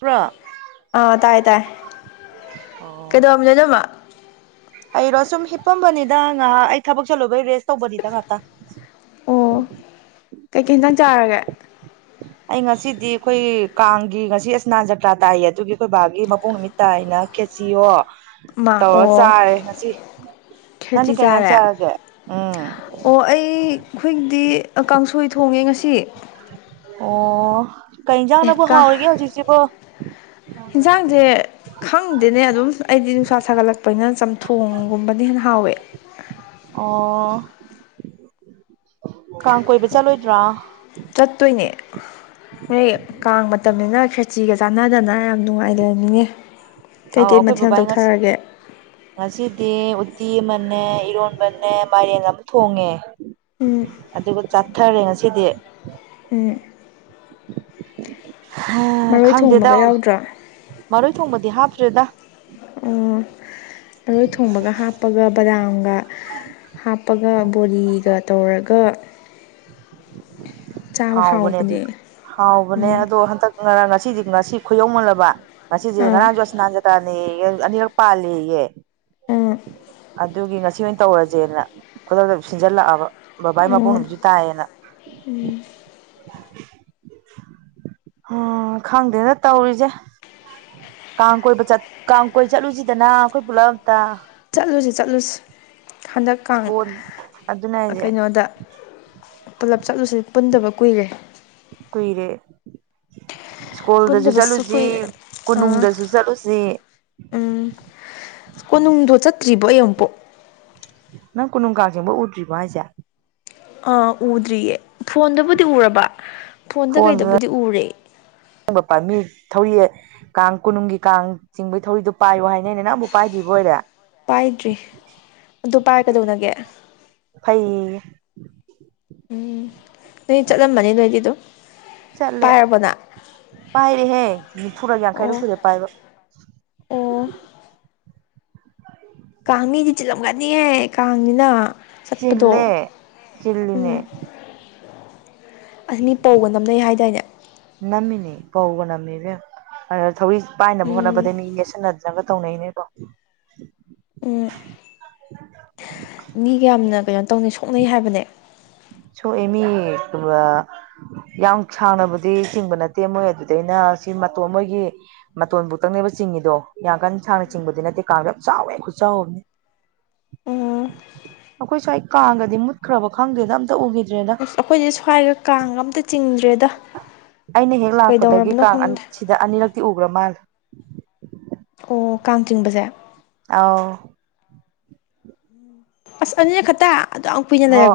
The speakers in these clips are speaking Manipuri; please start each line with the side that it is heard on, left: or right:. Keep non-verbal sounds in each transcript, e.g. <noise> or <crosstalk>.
right: ꯕ꯭ꯔꯣ
left: ꯑꯥ ꯇꯥꯏ ꯇꯥꯏ
right: ꯑꯣ
left: ꯀꯩꯗꯧꯔꯝꯃꯤꯅꯣ ꯅꯣꯏꯃꯥ
right: ꯑꯩ ꯔꯁ ꯑ ꯐꯝꯕꯅꯤꯗ ꯉꯥꯏꯍꯥꯛ ꯑꯩ ꯊꯕꯛ ꯆꯠꯂꯨꯕꯩ ꯔꯦꯁ ꯇꯧꯕꯅꯤꯗ ꯉꯥꯛꯇ
left: ꯑꯣ ꯀꯩꯀꯩ ꯍꯇꯪ ꯆꯥꯔꯒꯦ
right: ꯑꯩ ꯉꯁꯤꯗꯤ ꯑꯩꯈꯣꯏ ꯀꯥꯡꯒꯤ ꯉꯁꯤ ꯑꯁꯅꯥ ꯖꯀ꯭ꯔꯥ ꯇꯥꯏꯌꯦ ꯑꯗꯨꯒꯤ ꯑꯩꯈꯣꯏ ꯕꯥꯒꯤ ꯃꯄꯣꯛ ꯅꯨꯃꯤꯠ ꯇ ꯍꯥꯏꯅ ꯈꯦꯆꯣ ꯇꯧꯔ ꯆꯥꯔꯦ ꯉꯁꯤ ꯅꯪꯗꯤ ꯀꯩ ꯏꯟꯖꯥꯡ
left: ꯁꯦꯇꯤꯖꯥꯔꯦ
right: ꯆꯥꯔꯒꯦ ꯎꯝ
left: ꯑꯣ ꯑꯩ ꯑꯩꯈꯣꯏꯗꯤ ꯀꯥꯡꯁꯣꯏ ꯊꯣꯡꯉꯦ ꯉꯁꯤ
right: ꯑꯣ ꯀꯩ ꯌꯦꯟꯖꯥꯡꯅꯕꯨ ꯍꯥꯎꯔꯒꯦ ꯍꯧꯖꯤꯛꯁꯤꯕ
left: ꯌꯦꯟꯁꯥꯡꯁꯦ ꯈꯪꯗꯦꯅꯦ ꯑꯗꯨꯝ ꯑꯩꯗꯤ ꯅꯨꯡꯁꯥ ꯁꯥꯒꯠꯂꯛꯄꯅꯤꯅ ꯆꯝꯊꯣꯡꯒꯨꯝꯕꯅ ꯍꯦꯟꯅ ꯍꯥꯎꯋꯦ
right: ꯑꯣ ꯀꯥꯡ ꯀꯣꯏꯕ ꯆꯠꯂꯣꯏꯗ꯭ꯔꯥ
left: ꯆꯠꯇꯣꯏꯅꯦ ꯅꯣꯏ ꯀꯥꯡ ꯃꯇꯝꯅꯤꯅ ꯐꯦꯇ꯭ꯔꯤꯒ ꯆꯥꯟꯅꯗꯅ ꯌꯥꯝ ꯅꯨꯡꯉꯥꯏ ꯂꯩꯅꯤꯡꯉꯦ
right: ꯑꯧ
left: ꯀꯩꯀꯩ
right: ꯑꯩꯈꯣꯏ
left: ꯃꯊꯦꯜ ꯇꯧꯊꯔꯒꯦ
right: ꯎꯠꯇꯤ ꯎꯇꯤ ꯑꯃꯅꯦ ꯏꯔꯣꯟꯕꯅꯦ ꯃꯥꯏꯔꯦꯟ ꯑꯃ ꯊꯣꯡꯉꯦ ꯑꯗꯨ
left: ꯎꯝ
right: ꯑꯗꯨꯕꯨ ꯆꯥꯊꯥꯔꯔ ꯉ ꯁꯤꯗꯤ
left: ꯎꯝ <inaudible> ꯃꯔꯣꯏ
right: ꯈꯪꯗꯦꯗ
left: ꯊꯣꯡꯕꯒ ꯌꯥꯎꯗ꯭ꯔꯣ
right: ꯃꯔꯣꯏ ꯊꯣꯡꯕꯗꯤ ꯍꯥꯞꯇ꯭ꯔꯦꯗ
left: ꯑꯣ ꯃꯔꯣꯏ ꯊꯣꯡꯕꯒ ꯍꯥꯞꯄꯒ ꯕꯗꯥꯝꯒ ꯍꯥꯞꯄꯒ ꯕꯣꯂꯤꯒ ꯇꯧꯔꯒ
right: ꯍꯥꯎꯕꯅꯦ ꯑꯗꯨ ꯍꯥꯎꯕꯅꯦ
left: ꯎꯝ
right: ꯑꯗꯣ ꯍꯟꯗꯛ ꯉꯁꯤꯗꯤ ꯉꯁꯤ ꯈꯨꯌꯧꯃꯜꯂꯕ ꯉꯁꯤꯁꯦ
left: ꯑꯥ
right: ꯉꯔꯥꯡꯁꯨ ꯑꯁꯅꯥꯟ ꯖꯇꯥꯅꯤ ꯑꯅꯤꯔꯛ ꯄꯥꯜꯂꯤꯌꯦ
left: ꯎꯝ
right: ꯑꯗꯨꯒꯤ ꯉꯁꯤ ꯑꯣꯏꯅ ꯇꯧꯔꯁꯦꯅ ꯈꯨꯗꯛꯇ ꯁꯤꯟꯖꯜꯂꯛꯑꯕ ꯕꯕꯥꯒꯤ ꯃꯄꯣꯛ ꯅꯨꯃꯤꯁꯨ ꯇꯥꯏꯌꯦꯅ ꯎꯝ
left: ꯎ
right: ꯎꯝ ꯈꯪꯗꯦꯅ ꯇꯧꯔꯤꯁꯦ ꯀꯥꯡ ꯀꯣꯏꯕ ꯆꯠ ꯀꯥꯡ ꯀꯣꯏ ꯆꯠꯂꯨꯁꯤꯗꯅ ꯑꯩꯈꯣꯏ ꯄꯨꯂꯞ ꯑꯝꯇ
left: ꯆꯠꯂꯨꯁꯤ ꯆꯠꯂꯨꯁꯤ ꯍꯟꯗꯛꯀ
right: ꯁ꯭ꯀꯣꯟ ꯑꯗꯨꯅꯦ ꯍꯥꯏꯁꯦ
left: ꯀꯩꯅꯣꯗ ꯄꯨꯂꯞ ꯆꯠꯂꯨꯁꯤ ꯄꯨꯟꯗꯕ ꯀꯨꯏꯔꯦ
right: ꯀꯨꯏꯔꯦ ꯁ꯭ꯀꯨꯜꯗꯁꯨ
left: ꯄꯨꯟꯗꯕꯁꯨ
right: ꯆꯠꯂꯨꯁꯤ
left: ꯀꯨꯏꯔꯦ ꯑꯥ
right: ꯀꯣꯅꯨꯡꯗꯁꯨ ꯆꯠꯂꯨꯁꯤ
left: ꯎꯝ ꯀꯣꯅꯨꯡꯗꯣ ꯆꯠꯇ꯭ꯔꯤꯕꯣ ꯑꯩ ꯑꯃꯨꯛꯄꯣꯛ
right: ꯅꯪ ꯀꯣꯅꯨꯡ ꯀꯥꯡꯖꯤꯡꯕ ꯎꯗ꯭ꯔꯤꯕ ꯍꯥꯏꯁꯦ
left: ꯑꯥ ꯎꯗ꯭ꯔꯤꯌꯦ ꯐꯣꯟꯗꯕꯨꯗꯤ ꯎꯔꯕ ꯐꯣꯟꯗ ꯀꯩꯗꯕꯨꯗꯤ ꯎꯔꯦ
right: ꯕ ꯄꯝꯃꯤ ꯊꯧꯔꯤ ꯀꯥꯡ ꯀꯣꯅꯨꯡꯒꯤ ꯀꯥꯡ ꯆꯤꯡꯕꯒꯤ ꯊꯧꯔꯤꯗꯨꯣ ꯄꯥꯏꯌꯨ ꯍꯥꯏꯅꯦꯅꯦ ꯅꯪ ꯑꯃꯕꯨꯛ ꯄꯥꯏꯗ꯭ꯔꯤꯕ ꯑꯣꯏꯔꯦ
left: ꯄꯥꯏꯗ꯭ꯔꯤ ꯑꯗꯨ ꯄꯥꯏꯔ ꯀꯩꯗꯧꯅꯒꯦ
right: ꯐꯩ <unintelligible>
left: ꯎꯝ ꯅꯣꯏ ꯆꯠꯂꯝꯃꯅꯤ ꯅꯣꯏꯗꯤ ꯑꯗꯨꯝ ꯄꯥꯏꯔꯕꯣꯅ
right: ꯍꯦ ꯅꯤꯐꯨꯒ ꯌꯥꯡꯈꯩꯗꯣ ꯁꯨꯔꯦ ꯄꯥꯏꯕ
left: ꯑꯣ ꯀꯥꯡ ꯃꯤꯗꯤ ꯆꯤꯜꯂꯝꯒꯅꯤꯍꯦ ꯀꯥꯡꯁꯤꯅ ꯆꯠꯄꯗꯣ
right: ꯆꯤꯜꯂꯦ
left: ꯎꯝ
right: ꯆꯤꯜꯂꯤꯅꯦ
left: ꯑꯁ ꯃꯤ ꯄꯧꯒ ꯅꯝꯅꯩ ꯍꯥꯏꯗꯥꯏꯅꯦ
right: ꯄꯧꯕꯅꯃꯤꯕ ꯑꯗꯨ ꯊꯧꯔꯤ ꯄꯥꯏꯅꯕ
left: ꯎꯝ
right: ꯍꯣꯠꯅꯕꯗꯩ ꯃꯤ ꯌꯦꯦꯠꯁꯤꯟꯅꯗꯅꯒ ꯇꯧꯅꯩꯅꯦꯣꯏꯀꯣ
left: ꯎ ꯃꯤꯒ ꯌꯥꯝꯅ ꯀꯩꯅꯣ ꯇꯧꯅꯤꯩ ꯁꯣꯛꯅꯩ ꯍꯥꯏꯕꯅꯦ
right: ꯆꯣ ꯑꯦꯃꯤ ꯀ ꯌꯥꯝ ꯁꯥꯡꯅꯕꯗꯤ ꯆꯤꯡꯕ ꯅꯠꯇꯦ ꯃꯣꯏ ꯑꯗꯨꯗꯩꯅ ꯁꯤ ꯃꯇꯣꯟ ꯃꯣꯏꯒꯤ ꯃꯇꯣꯟꯕꯨꯛꯇꯪꯅꯦꯕ ꯆꯤꯡꯉꯤꯗꯣ ꯌꯥꯡ ꯀꯥꯟ ꯁꯥꯡꯅ ꯆꯤꯡꯕꯗꯤ ꯅꯠꯇꯦ ꯀꯥꯡꯗ ꯌꯥꯝ ꯆꯥꯎꯋꯦ ꯑꯩꯈꯠ ꯆꯥꯎꯕꯅꯦ
left: ꯎꯝ
right: ꯑꯩꯈꯣꯏ ꯁ꯭ꯋꯥꯏ ꯀꯥꯡꯒꯗꯤ ꯃꯨꯠꯈ꯭ꯔꯕ ꯈꯪꯗꯦꯗ ꯑꯝ
left: ꯑꯁ ꯑꯩꯈꯣꯏꯗꯤ ꯁ꯭ꯋꯥꯏꯒ ꯀꯥꯡꯒ ꯑꯝꯇ ꯆꯤꯡꯗ꯭ꯔꯦꯗ
right: ꯑꯩꯅ ꯍꯦꯛ ꯂꯥꯛꯄꯗꯒꯤ
left: ꯀꯩꯗꯧꯔꯕꯅꯣ
right: ꯀꯥꯡ
left: ꯈꯪꯗꯦ
right: ꯁꯤꯗ ꯑꯅꯤꯔꯛꯇꯤ ꯎꯈ꯭ꯔ ꯃꯥꯜꯂꯦ
left: ꯑꯣ ꯀꯥꯡꯆꯤꯡꯕꯁꯦ
right: ꯑꯥꯎ
left: ꯑꯁ ꯑꯅꯤꯅ ꯈꯠꯇ
right: ꯑꯣ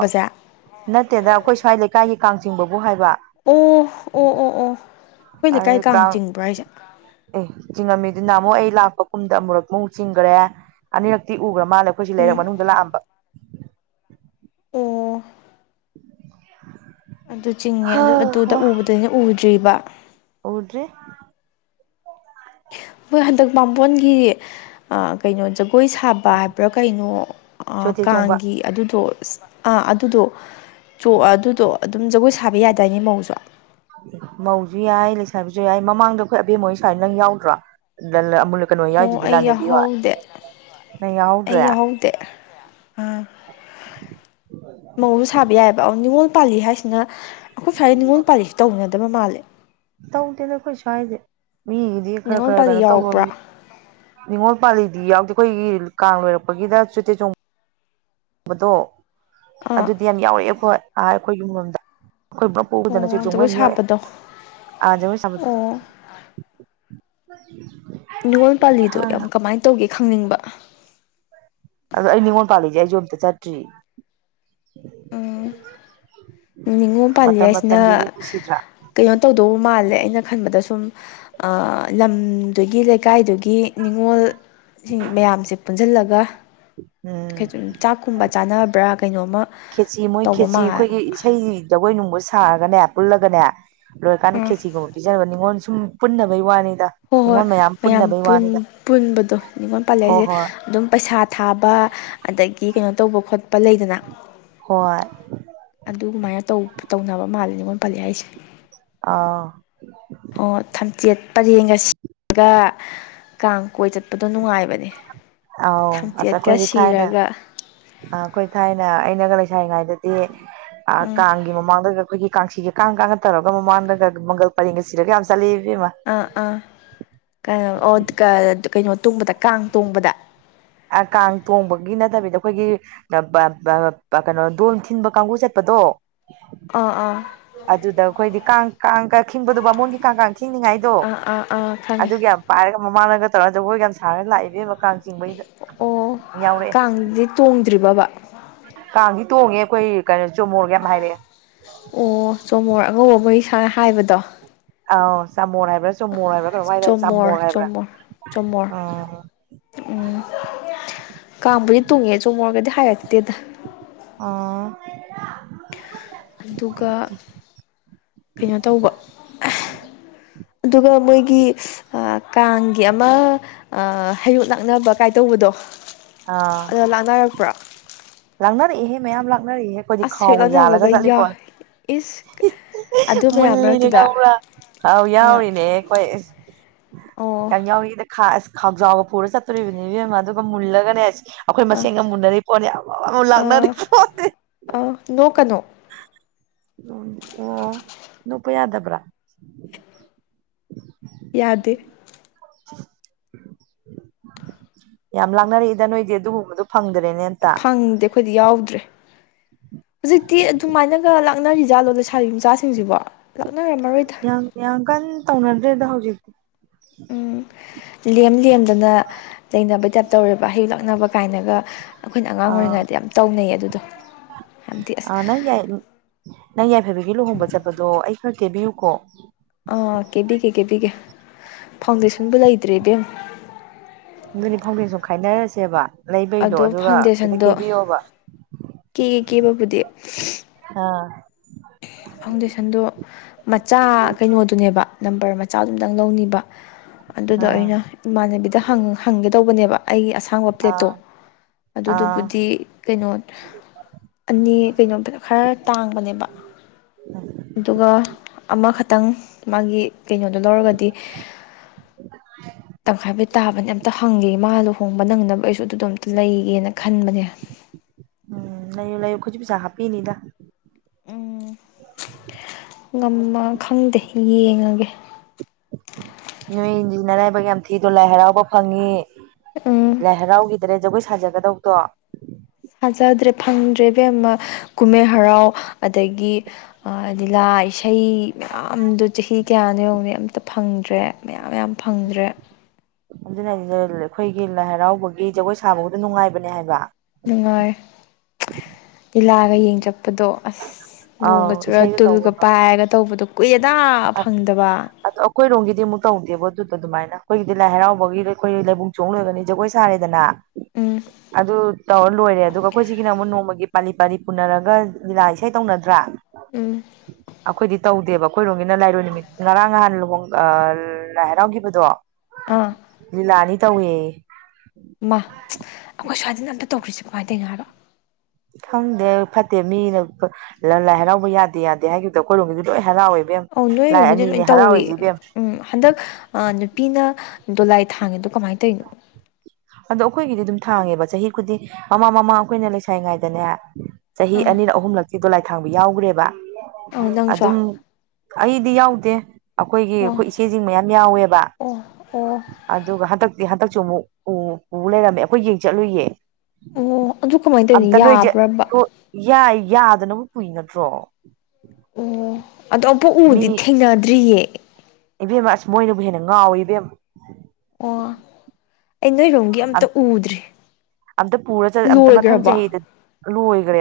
right: ꯅꯠꯇꯦꯗ ꯑꯩꯈꯣꯏ ꯁ꯭ꯋꯥꯏ ꯂꯩꯀꯥꯏꯒꯤ ꯀꯥꯡꯆꯤꯡꯕꯕꯨ ꯍꯥꯏꯕ
left: ꯑꯣ ꯑꯣ ꯑꯣ ꯑꯣ ꯑꯩꯈꯣꯏ ꯂꯩꯀꯥꯏ ꯀꯥꯡ ꯆꯤꯡꯕ꯭ꯔꯥ ꯍꯥꯏꯁꯦ
right: ꯑꯦ ꯆꯤꯡꯉꯝꯃꯤꯗꯨ ꯅꯥꯃꯨ ꯑꯩ ꯂꯥꯛꯄ ꯀꯨꯝꯗ ꯑꯃꯨꯨꯔꯛ ꯑꯃꯨ ꯑꯃꯨꯛ ꯆꯤꯡꯈ꯭ꯔꯦ ꯑꯅꯤꯔꯛꯇꯤ ꯎꯈ꯭ꯔ ꯃꯥꯅ ꯑꯩꯈꯣꯏꯁꯤ ꯂꯩꯔꯛ
left: ꯎꯝ
right: ꯃꯅꯨꯡꯗ ꯂꯥꯛꯑꯝꯕ
left: ꯑꯣ
right: <unintelligible>
left: ꯑꯗꯨ ꯆꯤꯡꯉꯦ
right: ꯍ
left: ꯑꯗꯨ ꯑꯗꯨꯗ ꯎꯕꯗꯅ ꯎꯗ꯭ꯔꯤꯕ
right: ꯍꯗ꯭ꯔꯤ
left: ꯍꯣꯏ ꯍꯟꯗꯛ ꯃꯥꯕꯥꯝꯕꯣꯟꯒꯤ ꯀꯩꯅꯣ ꯖ ꯀꯣꯏ ꯁꯥꯕ ꯍꯥꯏꯕ꯭ꯔꯥ ꯀꯩꯅꯣ
right: ꯆꯣꯊꯦ ꯆꯣꯡꯕ
left: ꯀꯥꯡꯒꯤ ꯑꯗꯨꯗꯣ ꯑꯁ ꯑꯥ ꯑꯗꯨꯗꯣ ꯆ ꯑꯗꯨꯗꯣ ꯑꯗꯨꯝ ꯖꯒꯣꯏ ꯁꯥꯕ ꯌꯥꯗꯥꯏꯅꯦ ꯃꯧꯁꯨ
right: ꯃꯧꯁꯨ ꯌꯥꯏ ꯂꯩꯁꯥꯕꯤꯁꯨ ꯌꯥꯏ ꯃꯃꯥꯡꯗ ꯑꯩꯈꯣꯏ ꯑꯕꯦꯝꯃꯣꯏ ꯁ꯭ꯋꯥꯏꯗ ꯅꯪ ꯌꯥꯎꯗ꯭ꯔꯣ ꯀꯩꯅꯣ
left: ꯑꯣ
right: ꯌꯥꯎꯏꯗꯨꯗꯤ
left: ꯑꯩ
right: ꯂꯥꯅꯦꯕꯤ ꯋꯥ
left: ꯌꯥꯎꯍꯧꯗꯦ ꯑꯩ ꯌꯥꯍꯧꯗꯦ ꯑꯥ ꯃꯡ ꯁꯥꯕ ꯌꯥꯏꯑꯕ ꯅꯤꯉꯣꯜ ꯄꯥꯜꯂꯤ ꯍꯥꯏꯁꯤꯅ ꯑꯩꯈꯣꯏ ꯁ꯭ꯋꯥꯏ ꯅꯤꯡꯉꯣꯜ ꯄꯥꯜꯂꯤꯁꯤ ꯇꯧꯅꯗꯕ ꯃꯥꯜꯂꯦ
right: ꯇꯧꯗꯦ ꯅꯈꯣꯏ ꯁ꯭ꯋꯥꯏꯁꯦ ꯃꯤꯒꯤꯗꯤ ꯈꯔ
left: ꯅꯤꯉꯣꯜ
right: ꯈꯔ
left: ꯄꯥꯜꯂꯤ
right: ꯀꯩꯅꯣ
left: ꯌꯥꯎꯔꯛꯄ꯭ꯔꯥ
right: ꯇꯧꯃꯝꯃꯤ ꯅꯤꯡꯉꯣꯜ ꯄꯥꯜꯂꯤꯗꯤ ꯌꯥꯎꯗꯦ ꯑꯩꯈꯣꯏꯒꯤ ꯀꯥꯡ ꯂꯣꯏꯔꯛꯄꯒꯤꯗ ꯆꯨꯇꯦ ꯆꯣꯡꯕꯗꯣ
left: ꯑꯥ
right: ꯑꯗꯨꯗꯤ ꯌꯥꯝ ꯌꯥꯎꯔꯛꯑꯦ ꯑꯩꯈꯣꯏ ꯑ ꯑꯩꯈꯣꯏ ꯌꯨꯝꯂꯣꯝꯗ ꯑꯩꯈꯣꯏ꯭ꯔ ꯄꯨꯗꯅ ꯆ
left: ꯑꯣ
right: ꯆꯣꯡꯉꯕ
left: ꯖꯒꯣꯏ
right: ꯏꯃꯤ ꯌꯥꯔꯦ
left: ꯁꯥꯕꯗꯣ
right: ꯑꯥꯖꯎꯁꯃꯊꯥ
left: ꯑꯣ ꯅꯤꯡꯅꯤꯉꯣꯜ ꯄꯥꯂꯤꯗꯣ ꯌꯥꯝ ꯀꯃꯥꯏꯅ ꯇꯧꯒꯦ ꯈꯪꯅꯤꯡꯕ
right: ꯑꯗꯣ ꯑꯩ ꯅꯤꯉꯣꯜ ꯄꯥꯜꯂꯤꯁꯦ ꯑꯩ ꯌ ꯑꯝꯇ ꯆꯠꯇ꯭ꯔꯤ
left: ꯅꯤꯉꯣꯜ ꯄꯥꯜꯂꯤ
right: ꯃꯇꯝ
left: ꯍꯥꯏꯁꯤꯅ
right: ꯃꯇꯝꯗꯨꯒꯤ ꯅꯨꯡꯁꯤꯗ꯭ꯔꯥ
left: ꯀꯩꯅꯣ ꯇꯧꯗꯧꯕ ꯃꯥꯜꯂꯦ ꯑꯩꯅ ꯈꯟꯕꯗ ꯁꯨꯝ ꯂꯝꯗꯨꯒꯤ ꯂꯩꯀꯥꯏꯗꯨꯒꯤ ꯅꯤꯡꯅꯤꯉꯣꯜ ꯁꯤꯡ ꯃꯌꯥꯝꯁꯦ ꯄꯨꯟꯁꯤꯜꯂꯒ
right: ꯎꯝ
left: ꯆꯥꯛꯀꯨꯝꯕ ꯆꯥꯅꯕ꯭ꯔꯥ ꯀꯩꯅꯣꯝꯃ
right: ꯈꯦꯆꯤ ꯃꯣꯏ
left: ꯇꯧꯕ
right: ꯈꯦꯆꯤ
left: ꯃꯥꯜꯂꯦ
right: ꯑꯩꯈꯣꯏꯒꯤ ꯏꯁꯩꯗꯒꯣꯏ ꯅꯨꯡꯕ ꯁꯥꯔꯒꯅꯦ ꯄꯨꯜꯂꯒꯅꯦ ꯂꯣꯏꯔꯀꯥꯟꯗ
left: ꯎꯝ
right: ꯈꯦꯁꯤꯒꯨꯝꯕ ꯄꯤꯖꯅꯕ ꯅꯤꯉꯣꯟꯜ ꯁꯨꯝ ꯄꯨꯟꯅꯕꯩ ꯋꯥꯅꯤ
left: ꯍꯣꯏ ꯍꯣꯏ ꯃꯌꯥꯝ ꯄꯨꯟꯕꯗꯣ ꯅꯤꯉꯣꯜ
right: ꯍꯣꯏ
left: ꯄꯥꯜꯂꯁꯦ
right: ꯍꯣꯏ
left: ꯑꯗꯨꯝ ꯄꯩꯁꯥ ꯊꯥꯕ ꯑꯗꯒꯤ ꯀꯩꯅꯣ ꯇꯧꯕ ꯈꯣꯠꯄ ꯄ ꯂꯩꯗꯅ
right: ꯍꯣꯏ
left: ꯑꯗꯨꯃꯥꯏꯅ ꯇꯧꯅꯕ ꯃꯥꯜꯂꯦ ꯉꯣꯟ ꯄꯜꯂꯤꯂꯤꯌꯥ ꯍꯥꯏꯁꯦ
right: ꯑꯥ
left: ꯑꯣ ꯊꯝꯆꯦꯠ ꯄꯔꯦꯡꯒꯁꯤ ꯑꯗꯨꯒ ꯀꯥꯡ ꯀꯣꯏ ꯆꯠꯄꯗꯣ ꯅꯨꯡꯉꯥꯏꯕꯅꯦ
right: ꯑꯥꯎ ꯑ
left: ꯊꯝꯆꯦꯠꯀ
right: ꯑꯩꯈꯣꯏꯗꯤ ꯊꯥꯏꯅ
left: ꯁꯤꯔꯒ
right: ꯑ ꯑꯩꯈꯣꯏ ꯊꯥꯏꯅ ꯑꯩꯅꯒ ꯂꯩ ꯏꯁꯉꯥꯏꯗꯗꯤ
left: ꯎꯝ
right: ꯀꯥꯡꯒꯤ ꯃꯃꯥꯡꯗ ꯑꯩꯈꯣꯏꯒꯤ ꯀꯥꯡꯁꯤꯒ ꯀꯥꯡꯅ ꯇꯧꯔꯒ ꯃꯃꯥꯡꯗꯒ ꯃꯪꯒꯜ ꯄꯔꯦꯡꯒ ꯁꯤꯔꯒ ꯌꯥꯝ ꯆꯠꯂꯤ
left: ꯑꯥ ꯑꯥ ꯑꯣ ꯀꯩꯅꯣ ꯇꯣꯡꯕꯗ ꯀꯥꯡ ꯇꯣꯡꯕꯗ
right: ꯀꯥꯡ ꯇꯣꯡꯕꯒꯤ ꯅꯠꯇꯕꯤꯗ ꯑꯩꯈꯣꯏꯒꯤ ꯀꯩꯅꯣ ꯗꯣꯣꯟ ꯊꯤꯟꯕ ꯀꯥꯡꯕꯨ ꯆꯠꯄ ꯑꯗꯣ
left: ꯑꯥ ꯑꯥ
right: ꯑꯗꯨꯗ ꯑꯩꯈꯣꯏꯗꯤ ꯀꯥꯡ ꯀꯥꯡꯀ ꯈꯤꯕꯗꯨꯕꯥꯃꯣꯟꯒꯤ ꯀꯥꯡ ꯀꯥꯡ ꯈꯤꯅꯤꯡꯉꯥꯏꯗꯣ
left: ꯑꯥ ꯑꯥ ꯑꯥ ꯈꯪꯉꯦ
right: ꯑꯗꯨꯒ ꯌꯥꯝ ꯄꯥꯏꯔꯒ ꯃꯃꯥꯡꯂꯒ ꯇꯧꯔ ꯑꯗꯨꯒꯈꯣꯏꯒ ꯌꯥꯝ ꯁꯥꯔꯒ ꯂꯥꯛꯏꯕ ꯃꯀ ꯀꯥꯡꯁꯤꯡ
left: ꯑꯣ ꯀꯥꯡꯗꯨꯗꯤ ꯇꯣꯡꯗ꯭ꯔꯤꯕꯕ
right: ꯀꯥꯡꯗꯤ ꯇꯣꯡꯉꯦ ꯑꯩꯈꯣꯏ ꯀꯩꯅꯣ ꯆꯣꯃꯣꯔꯒ ꯌꯥꯝ ꯍꯥꯏꯔꯛꯑꯦ
left: ꯑꯣ ꯆꯣꯃꯣꯔ ꯑꯉꯧꯕ ꯃꯔꯤ ꯁꯥꯥꯡꯅ ꯍꯥꯏꯕꯗꯣ
right: ꯑ ꯁꯃꯣꯅ ꯍꯥꯏꯕ ꯆꯨꯝꯃꯨꯔ ꯍꯥꯏꯕ꯭ꯔꯥ ꯀꯔꯝ ꯍꯥꯏ ꯇꯦ
left: ꯆꯣꯃꯣꯔ
right: ꯆꯥꯃꯨꯔ ꯍꯥꯏꯕ꯭ꯔꯥ
left: ꯆꯣꯃꯣꯔ ꯆꯣꯃꯣꯔ
right: ꯎꯝ
left: ꯀꯥꯡꯥꯕꯨꯗꯤ ꯇꯨꯡꯉꯦ ꯆꯨꯝꯃꯣꯔꯒꯗꯤ ꯍꯥꯏꯔꯛꯇꯦꯗ
right: ꯑꯥ
left: ꯑꯗꯨꯒ ꯀꯩꯅꯣ ꯇꯧꯕ ꯑꯗꯨꯒ ꯃꯣꯏꯒꯤ ꯀꯥꯡꯒꯤ ꯑꯃ ꯍꯩꯌꯨꯠ ꯂꯥꯛꯅꯕ ꯀꯥꯏꯗꯧꯕꯗꯣ ꯑꯗꯣ ꯂꯥꯛꯅꯔꯛꯄ꯭ꯔꯥ
right: ꯂꯥꯛꯅꯔꯛꯏꯦꯍꯦ ꯃꯌꯥꯝ ꯂꯥꯛꯅꯔꯛꯏꯍꯦ ꯑꯩꯈꯣꯏꯗꯤ
left: ꯑꯁ ꯍꯦꯛ
right: ꯈꯥꯎꯒ ꯌꯥꯜꯂꯒ
left: ꯂꯥꯟꯅꯕꯒ
right: ꯆꯠꯂꯤꯕꯣ
left: ꯌꯥꯎ ꯏꯁ ꯑꯗꯨ ꯃꯌꯥꯝ
right: ꯃꯨꯜꯂꯤꯅꯦ
left: ꯃꯔꯛꯇꯨꯗ
right: ꯀ꯭ꯔꯥ ꯍꯥꯎ
left: ꯑꯥ
right: ꯌꯥꯎꯔꯤꯅꯦ ꯑꯩꯈꯣꯏ
left: ꯑꯣ
right: ꯀꯌꯥꯝ ꯌꯥꯎꯔꯤꯗ ꯑꯁ ꯈꯥꯎꯖꯥꯎꯕ ꯄꯨꯔ ꯆꯠꯇꯣꯔꯤꯕꯅꯤ ꯌ ꯑꯃ ꯑꯗꯨꯒ ꯃꯨꯜꯂꯒꯅꯦ ꯑꯩꯈꯣꯏ
left: ꯑꯥ
right: ꯃꯁꯦꯟꯒ ꯃꯨꯟꯅꯔꯤ ꯄꯣꯠꯅꯤ ꯑ ꯑꯃ ꯂꯥꯛꯅꯔꯤ
left: ꯑꯥ
right: ꯄꯣꯠꯅꯤ
left: ꯑꯥ ꯅꯣꯛꯀꯅꯣ
right: ꯅꯨꯣꯄ ꯌꯥꯗꯕ꯭ꯔꯥ
left: ꯌꯥꯗꯦ
right: ꯌꯥꯝ ꯂꯥꯛꯅꯔꯛꯏꯗ ꯅꯣꯏꯗꯤ ꯑꯗꯨꯒꯨꯝꯕꯗꯣ ꯐꯪꯗ꯭ꯔꯦ
left: ꯐꯪꯗꯦ ꯑꯩꯈꯣꯏꯗꯤ ꯌꯥꯎꯗ꯭ꯔꯦ ꯍꯧꯖꯤꯛꯇꯤ ꯑꯗꯨꯃꯥꯏꯅꯒ ꯂꯥꯛꯅꯔꯤꯖꯥꯠꯂꯣꯗ ꯁꯥꯔꯤ ꯃꯆꯥꯁꯤꯡꯁꯤꯕꯣ ꯂꯥꯛꯅꯔꯝꯃꯔꯣꯏꯗ
right: ꯌꯥꯝ ꯌꯥꯝ ꯀꯟꯅ ꯇꯧꯅꯗ꯭ꯔꯦꯗ ꯍꯧꯖꯤꯛꯇꯤ
left: ꯎꯝ ꯂꯦꯝ ꯂꯦꯝꯗꯅ ꯆꯩꯅꯕꯩ ꯇꯥꯏꯞ ꯇꯧꯔꯦꯕ ꯑꯌꯨꯛ ꯂꯛꯅꯕ ꯀꯥꯏꯅꯒ ꯑꯩꯈꯣꯏꯅ ꯑꯉꯥꯡ ꯑꯣꯏꯔꯤꯉꯩꯗ ꯌꯥꯝ ꯇꯧꯅꯩꯌꯦ ꯑꯗꯨꯗꯣ ꯌꯥꯝꯗꯤ
right: ꯑ
left: ꯑꯁ
right: ꯅꯪ ꯌꯥꯏ ꯅꯪ ꯌꯥꯏꯐꯕꯒꯤ ꯂꯨꯍꯣꯡꯕ ꯆꯠꯄꯗꯣ ꯑꯩ ꯈꯔ ꯇꯦꯕꯤꯌꯨꯀꯣ
left: ꯑꯥ ꯀꯦꯕꯤꯒꯦ ꯀꯦꯕꯤꯒꯦ ꯐꯥꯎꯟꯗꯦꯁꯟꯕꯨ ꯂꯩꯇ꯭ꯔꯦ ꯏꯕꯦꯝ
right: ꯑꯗꯨꯅꯤ ꯐꯥꯎꯗꯦꯟ ꯁ ꯈꯥꯏꯅꯔꯁꯦꯕ ꯂꯩꯕꯩꯗꯣ
left: ꯑꯗꯣ
right: ꯑꯗꯨꯒ ꯈꯤꯇ ꯀꯦꯕꯤꯌꯣꯕ
left: ꯀꯦ ꯀꯩ ꯀꯦ ꯕꯕꯨꯗꯤ
right: ꯑꯥ
left: ꯐꯥꯎꯟꯗꯦꯁꯟꯗꯣ ꯃꯆꯥ ꯀꯩꯅꯣꯗꯨꯅꯦꯕ ꯅꯝꯕꯔ ꯃꯆꯥꯗꯨꯝꯇꯪ ꯂꯧꯅꯤꯕ ꯑꯗꯨꯗꯣ
right: ꯑꯥ
left: ꯑꯩꯅ ꯏꯃꯥꯟꯅꯕꯤꯗ ꯍꯪꯒꯦꯗꯧꯕꯅꯦꯕ ꯑꯩꯒꯤ ꯑꯁꯥꯡꯕ ꯄ꯭ꯂꯦꯠꯇꯣ
right: ꯑꯥ ꯑꯥ
left: ꯑꯗꯨꯗꯨꯕꯨꯗꯤ ꯀꯩꯅꯣ ꯑꯅꯤ ꯀꯩꯅꯣ ꯈꯔ ꯇꯥꯡꯕꯅꯦꯕ ꯑꯗꯨꯒ ꯑꯃ ꯪ ꯃꯥ ꯀꯩꯅꯣꯗꯣ ꯂꯧꯔꯒꯗꯤ ꯇꯪꯈꯥꯏꯕꯩ ꯇꯥꯕꯅꯦ ꯑꯝꯇ ꯍꯪꯒꯦ ꯃꯥ ꯂꯨꯍꯣꯡꯕ ꯅꯪꯅꯕ ꯑꯩꯁꯨ ꯑꯗꯨꯗꯣ ꯑꯝꯇ ꯂꯩꯒꯦꯅ ꯈꯟꯕꯅꯦ <inaudible>
right: ꯎꯝ ꯂꯥꯏꯌꯨ ꯂꯥꯏꯌꯨꯈꯠꯁꯨ ꯄꯩꯁꯥ ꯍꯥꯞꯄꯤꯅꯤꯗ
left: ꯉꯃ ꯈꯪꯗꯦ ꯌꯦꯡꯉꯒꯦ
right: ꯅꯣꯏ ꯏꯟꯁꯤꯅꯔꯥꯏꯕꯛ ꯌꯥꯝ ꯊꯤꯗꯣ ꯂꯥꯏ ꯍꯔꯥꯎꯕ ꯐꯪꯉꯤ
left: ꯎꯝ
right: ꯂꯥꯏ ꯍꯔꯥꯎꯈꯤꯗ꯭ꯔꯦ ꯖꯒꯣꯏ ꯁꯥꯖꯒꯗꯧꯗꯣ
left: ꯁꯥꯖꯗ꯭ꯔꯦ ꯐꯪꯗ꯭ꯔꯦꯕꯦꯝꯃ ꯀꯨꯝꯍꯩ ꯍꯔꯥꯎ ꯑꯗꯒꯤ ꯂꯤꯂꯥ ꯏꯁꯩ ꯃꯌꯥꯝꯗꯣ ꯆꯍꯤ ꯀꯌꯥꯅꯣ ꯌꯧꯅ ꯑꯝꯇ ꯐꯪꯗ꯭ꯔꯦ ꯦ ꯃꯌꯥꯝ ꯌꯥꯝꯌꯥꯝ ꯐꯪꯗ꯭ꯔꯦ
right: ꯑꯗꯨꯅꯗ ꯑꯩꯈꯣꯏꯒꯤ ꯂꯥꯏ ꯍꯔꯥꯎꯕꯒꯤ ꯖꯒꯣꯏ ꯁꯥꯕꯕꯨꯗ ꯅꯨꯡꯉꯥꯏꯕꯅꯦ ꯍꯥꯏꯕ
left: ꯅꯨꯡꯉꯥꯏ ꯂꯤꯂꯥꯒ ꯌꯦꯡ ꯆꯛꯄꯗꯣ ꯑꯁ
right: ꯑꯥꯎ
left: ꯅꯣꯡꯒ ꯆꯨꯔꯒ
right: ꯏꯁꯩꯒ
left: ꯇꯨꯜꯒ
right: ꯇꯧꯕꯗꯣ
left: ꯄꯥꯏꯔꯒ ꯇꯧꯕꯗꯣ ꯀꯨꯏꯠ
right: ꯑꯗꯣ ꯑꯩꯈꯣꯏ ꯔꯣꯡꯒꯤꯗꯤ ꯑꯃꯨꯛ ꯇꯧꯗꯦꯕ ꯑꯗꯨ ꯑꯗꯨꯃꯥꯏꯅ ꯑꯩꯈꯣꯏꯒꯤꯗꯤ ꯂꯥꯏ ꯍꯔꯥꯎꯕꯒꯤ ꯑꯩꯈꯣꯏ ꯂꯩꯕꯨꯡ ꯆꯣꯡ ꯂꯣꯏꯒꯅꯤ ꯖꯒꯣꯏ ꯁꯥꯔꯦꯗꯅ
left: ꯎꯝ
right: ꯑꯗ ꯇꯧꯔ ꯂꯣꯏꯔꯦ ꯑꯗꯨꯒ ꯑꯩꯈꯣꯏ ꯁꯤꯒꯤꯅ ꯑꯃꯨꯛ ꯅꯣꯡꯃꯒꯤ ꯄꯥꯂꯤ ꯄꯥꯂꯤ ꯄꯨꯅꯔꯒ ꯂꯤꯂꯥ ꯏꯁꯩ ꯇꯧꯅꯗ꯭ꯔꯥ
left: ꯎꯝ
right: ꯑꯩꯈꯣꯏꯗꯤ ꯇꯧꯗꯦꯕ ꯑꯩꯈꯣꯏꯔꯣꯝꯒꯤꯅ ꯂꯥꯏꯔꯣꯏ ꯅꯨꯃꯤꯠ ꯉꯔꯥꯡ ꯅꯍꯥꯟ ꯂꯨꯍꯣꯡ ꯂꯥꯏ ꯍꯔꯥꯎꯈꯤꯕꯗꯣ
left: ꯑꯥ
right: ꯂꯤꯂꯥꯅꯤ ꯇꯧꯌꯦ
left: ꯃꯥ ꯑꯩꯈꯣꯏ ꯁ꯭ꯋꯥꯏꯗꯅ ꯑꯝꯇ ꯇꯧꯈ꯭ꯔꯤꯁꯦ ꯀꯃꯥꯏꯅꯗꯧ ꯉꯥꯏꯔꯣ
right: ꯈꯪꯗꯦ ꯐꯠꯇꯦ ꯃꯤꯅ ꯂꯥꯏ ꯍꯔꯥꯎꯕ ꯌꯥꯗꯦ ꯌꯥꯗꯦ ꯍꯥꯏꯈꯤꯕꯗꯣ ꯑꯩꯈꯣꯏꯔꯣꯝꯒꯤꯗꯤ ꯂꯣꯏ ꯍꯔꯥꯎꯋꯦꯕ
left: ꯑ ꯅꯣꯏꯔꯣꯝꯒꯗꯤ ꯂꯣꯏ ꯇꯧꯏ ꯎꯝ ꯍꯟꯗꯛ ꯅꯨꯄꯤꯅ ꯗꯣꯂꯥꯏ ꯊꯥꯡꯉꯦꯗꯣ ꯀꯃꯥꯏꯅ ꯇꯧꯔꯤꯅꯣ
right: ꯑꯗꯣ ꯑꯩꯈꯣꯏꯒꯤꯗꯤ ꯑꯗꯨꯝ ꯊꯥꯡꯉꯦꯕ ꯆꯍꯤ ꯈꯨꯗꯤꯡ ꯃꯃꯥ ꯃꯃꯥ ꯑꯩꯈꯣꯏꯅ ꯂꯩꯁꯥꯏ ꯉꯥꯏꯗꯅꯦ ꯆꯍꯤ
left: ꯑꯥ
right: ꯑꯅꯤꯅ ꯑꯍꯨꯝꯂꯛꯇꯤ ꯗꯣꯂꯥꯏ ꯊꯥꯡꯕ ꯌꯥꯎꯈ꯭ꯔꯦꯕ
left: ꯑꯧ ꯅꯪꯁꯨ
right: ꯑꯗꯨꯝ ꯑꯩ ꯗꯤ ꯌꯥꯎꯗꯦ ꯑꯩꯈꯣꯏꯒꯤ
left: ꯑꯣ
right: ꯑꯩꯈꯣꯏ ꯏꯆꯦꯁꯤꯡ ꯃꯌꯥꯝ ꯌꯥꯎꯋꯦꯕ
left: ꯑꯣ ꯑꯣ
right: ꯑꯗꯨꯒ ꯍꯟꯗꯛꯇꯤ ꯍꯟꯗꯛꯁꯨ ꯑꯃꯨꯛ ꯎ ꯎ ꯂꯩꯔꯝꯃꯦ ꯑꯩꯈꯣꯏ ꯌꯦꯡ ꯆꯠꯂꯨꯌꯦ
left: ꯑꯣ ꯑꯗꯨ ꯀꯃꯥꯏꯅ ꯇꯧꯔꯤꯅꯣ
right: ꯑꯝꯇ ꯅꯣꯏꯁꯦ
left: ꯌꯥꯕ꯭ꯔꯕ
right: ꯌꯥꯗꯅꯕ ꯄꯨꯏ ꯅꯠꯇ꯭ꯔꯣ
left: ꯑꯣ ꯑꯗꯣ ꯑꯃꯄꯛ ꯎꯗꯤ ꯊꯦꯡꯅꯗ꯭ꯔꯤꯌꯦ
right: ꯏꯕꯦꯝ ꯑꯁ ꯃꯣꯏꯅꯕꯨ ꯍꯦꯟꯅ ꯉꯥꯎꯏꯤ ꯏꯕꯦꯝ
left: ꯀ ꯑꯩ ꯅꯣꯏꯔꯣꯝꯒꯤ ꯑꯝꯇ ꯎꯗ꯭ꯔꯤ ꯂꯣꯏꯈ꯭ꯔꯕ
right: ꯂꯣꯏꯣꯏꯒꯦ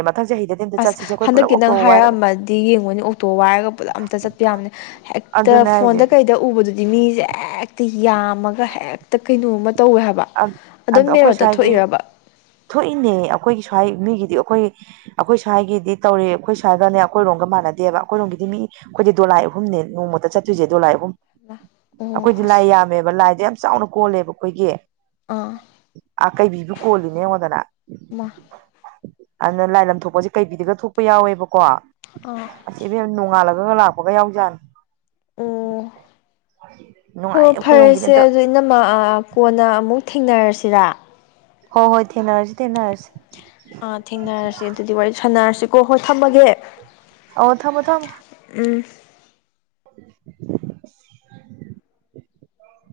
left: ꯑꯁ ꯍꯟꯗꯛꯀꯤ ꯅꯪ ꯍꯥꯏꯔꯛꯑꯝꯃꯗꯤ ꯌꯦꯡꯉꯨꯅꯤ ꯑꯣꯛꯇꯣ ꯋꯥꯏꯔꯒ ꯄꯨꯂꯞ ꯑꯝꯇ ꯆꯠꯄꯤ ꯌꯥꯕꯅꯦ ꯍꯦꯛꯇ ꯗ
right: ꯑꯗꯨꯅꯦ
left: ꯐꯣꯟꯗ
right: ꯍꯥꯏꯁꯦ
left: ꯀꯩꯗ ꯎꯕꯗꯨꯗꯤ ꯃꯤꯁꯦ ꯍꯦꯛꯇ ꯌꯥꯝꯃꯒ ꯍꯦꯛꯇ ꯇ ꯀꯩꯅꯣꯝꯃ ꯇꯧꯋꯦ ꯍꯥꯏꯕ ꯑꯗꯨꯝ
right: ꯑꯗꯣ ꯑꯩꯈꯣꯏ
left: ꯃꯦꯔꯣꯗ
right: ꯁ꯭ꯋꯥꯏꯒꯤ
left: ꯊꯣꯛꯏꯔꯕ
right: ꯊꯣꯛꯏꯅꯦ ꯑꯩꯈꯣꯏꯒꯤ ꯁ꯭ꯋꯥꯏ ꯃꯤꯒꯤꯗꯤ ꯑꯩꯈꯣꯏ ꯑꯩꯈꯣꯏ ꯁ꯭ꯋꯥꯏꯒꯤꯗꯤ ꯇꯧꯔꯤ ꯑꯩꯈꯣꯏ ꯁ꯭ꯋꯥꯒꯅꯦ ꯑꯩꯈꯣꯏꯔꯣꯝꯒ ꯃꯥꯟꯅꯗꯦꯕ ꯑꯩꯈꯣꯏꯔꯣꯝꯒꯤꯗꯤ ꯃꯤ ꯑꯩꯈꯣꯏꯗꯤ ꯗꯣꯂꯥꯏ ꯑꯍꯨꯝꯅꯦ ꯅꯣꯡꯃꯇ ꯆꯠꯇꯣꯏꯁꯦ ꯗꯣꯂꯥꯏ ꯑꯍꯨꯝ
left: ꯑꯣ
right: ꯑꯩꯈꯣꯏꯗꯤ ꯂꯥꯏ
left: ꯑꯁ
right: ꯌꯥꯝꯃꯦꯕ ꯂꯥꯏꯗ ꯌꯥꯝ ꯆꯥꯎꯅ ꯀꯣꯜꯂꯦꯕ ꯑꯩꯈꯣꯏꯒꯤ
left: ꯑꯥ
right: ꯑꯀꯩꯕꯤꯕꯨ ꯀꯣꯜꯂꯤꯅꯦ ꯑꯩꯉꯣꯟꯗꯅ
left: ꯃꯥ
right: ꯑꯗꯨꯅ ꯂꯥꯏꯂꯝ ꯊꯣꯛꯄꯁꯦ ꯀꯩꯕꯤꯗꯒ ꯊꯣꯛꯄ ꯌꯥꯎꯋꯦꯕꯀꯣ
left: ꯑꯥ
right: ꯑꯁꯤꯕ ꯌꯥꯝ ꯅꯣꯡꯉꯥꯜꯂ ꯑꯗꯨ ꯂꯥꯛꯄꯒ ꯌꯥꯎꯖꯅꯤ
left: ꯍꯣ ꯐꯔꯁꯦ ꯑꯗꯨꯣ ꯏꯅ ꯀꯣꯟꯅ ꯑꯃꯨꯛ ꯊꯦꯡꯅꯔꯁꯤꯔ
right: ꯍ ꯍꯣꯏ ꯊꯦꯡꯅꯔꯁꯤ ꯊꯦꯡꯅꯔꯁꯤ
left: ꯀꯣ ꯍꯣꯏ ꯊꯝꯃꯒꯦ
right: ꯑꯣ ꯊ ꯃ ꯊꯃ
left: ꯎꯝ
right: <unintelligible>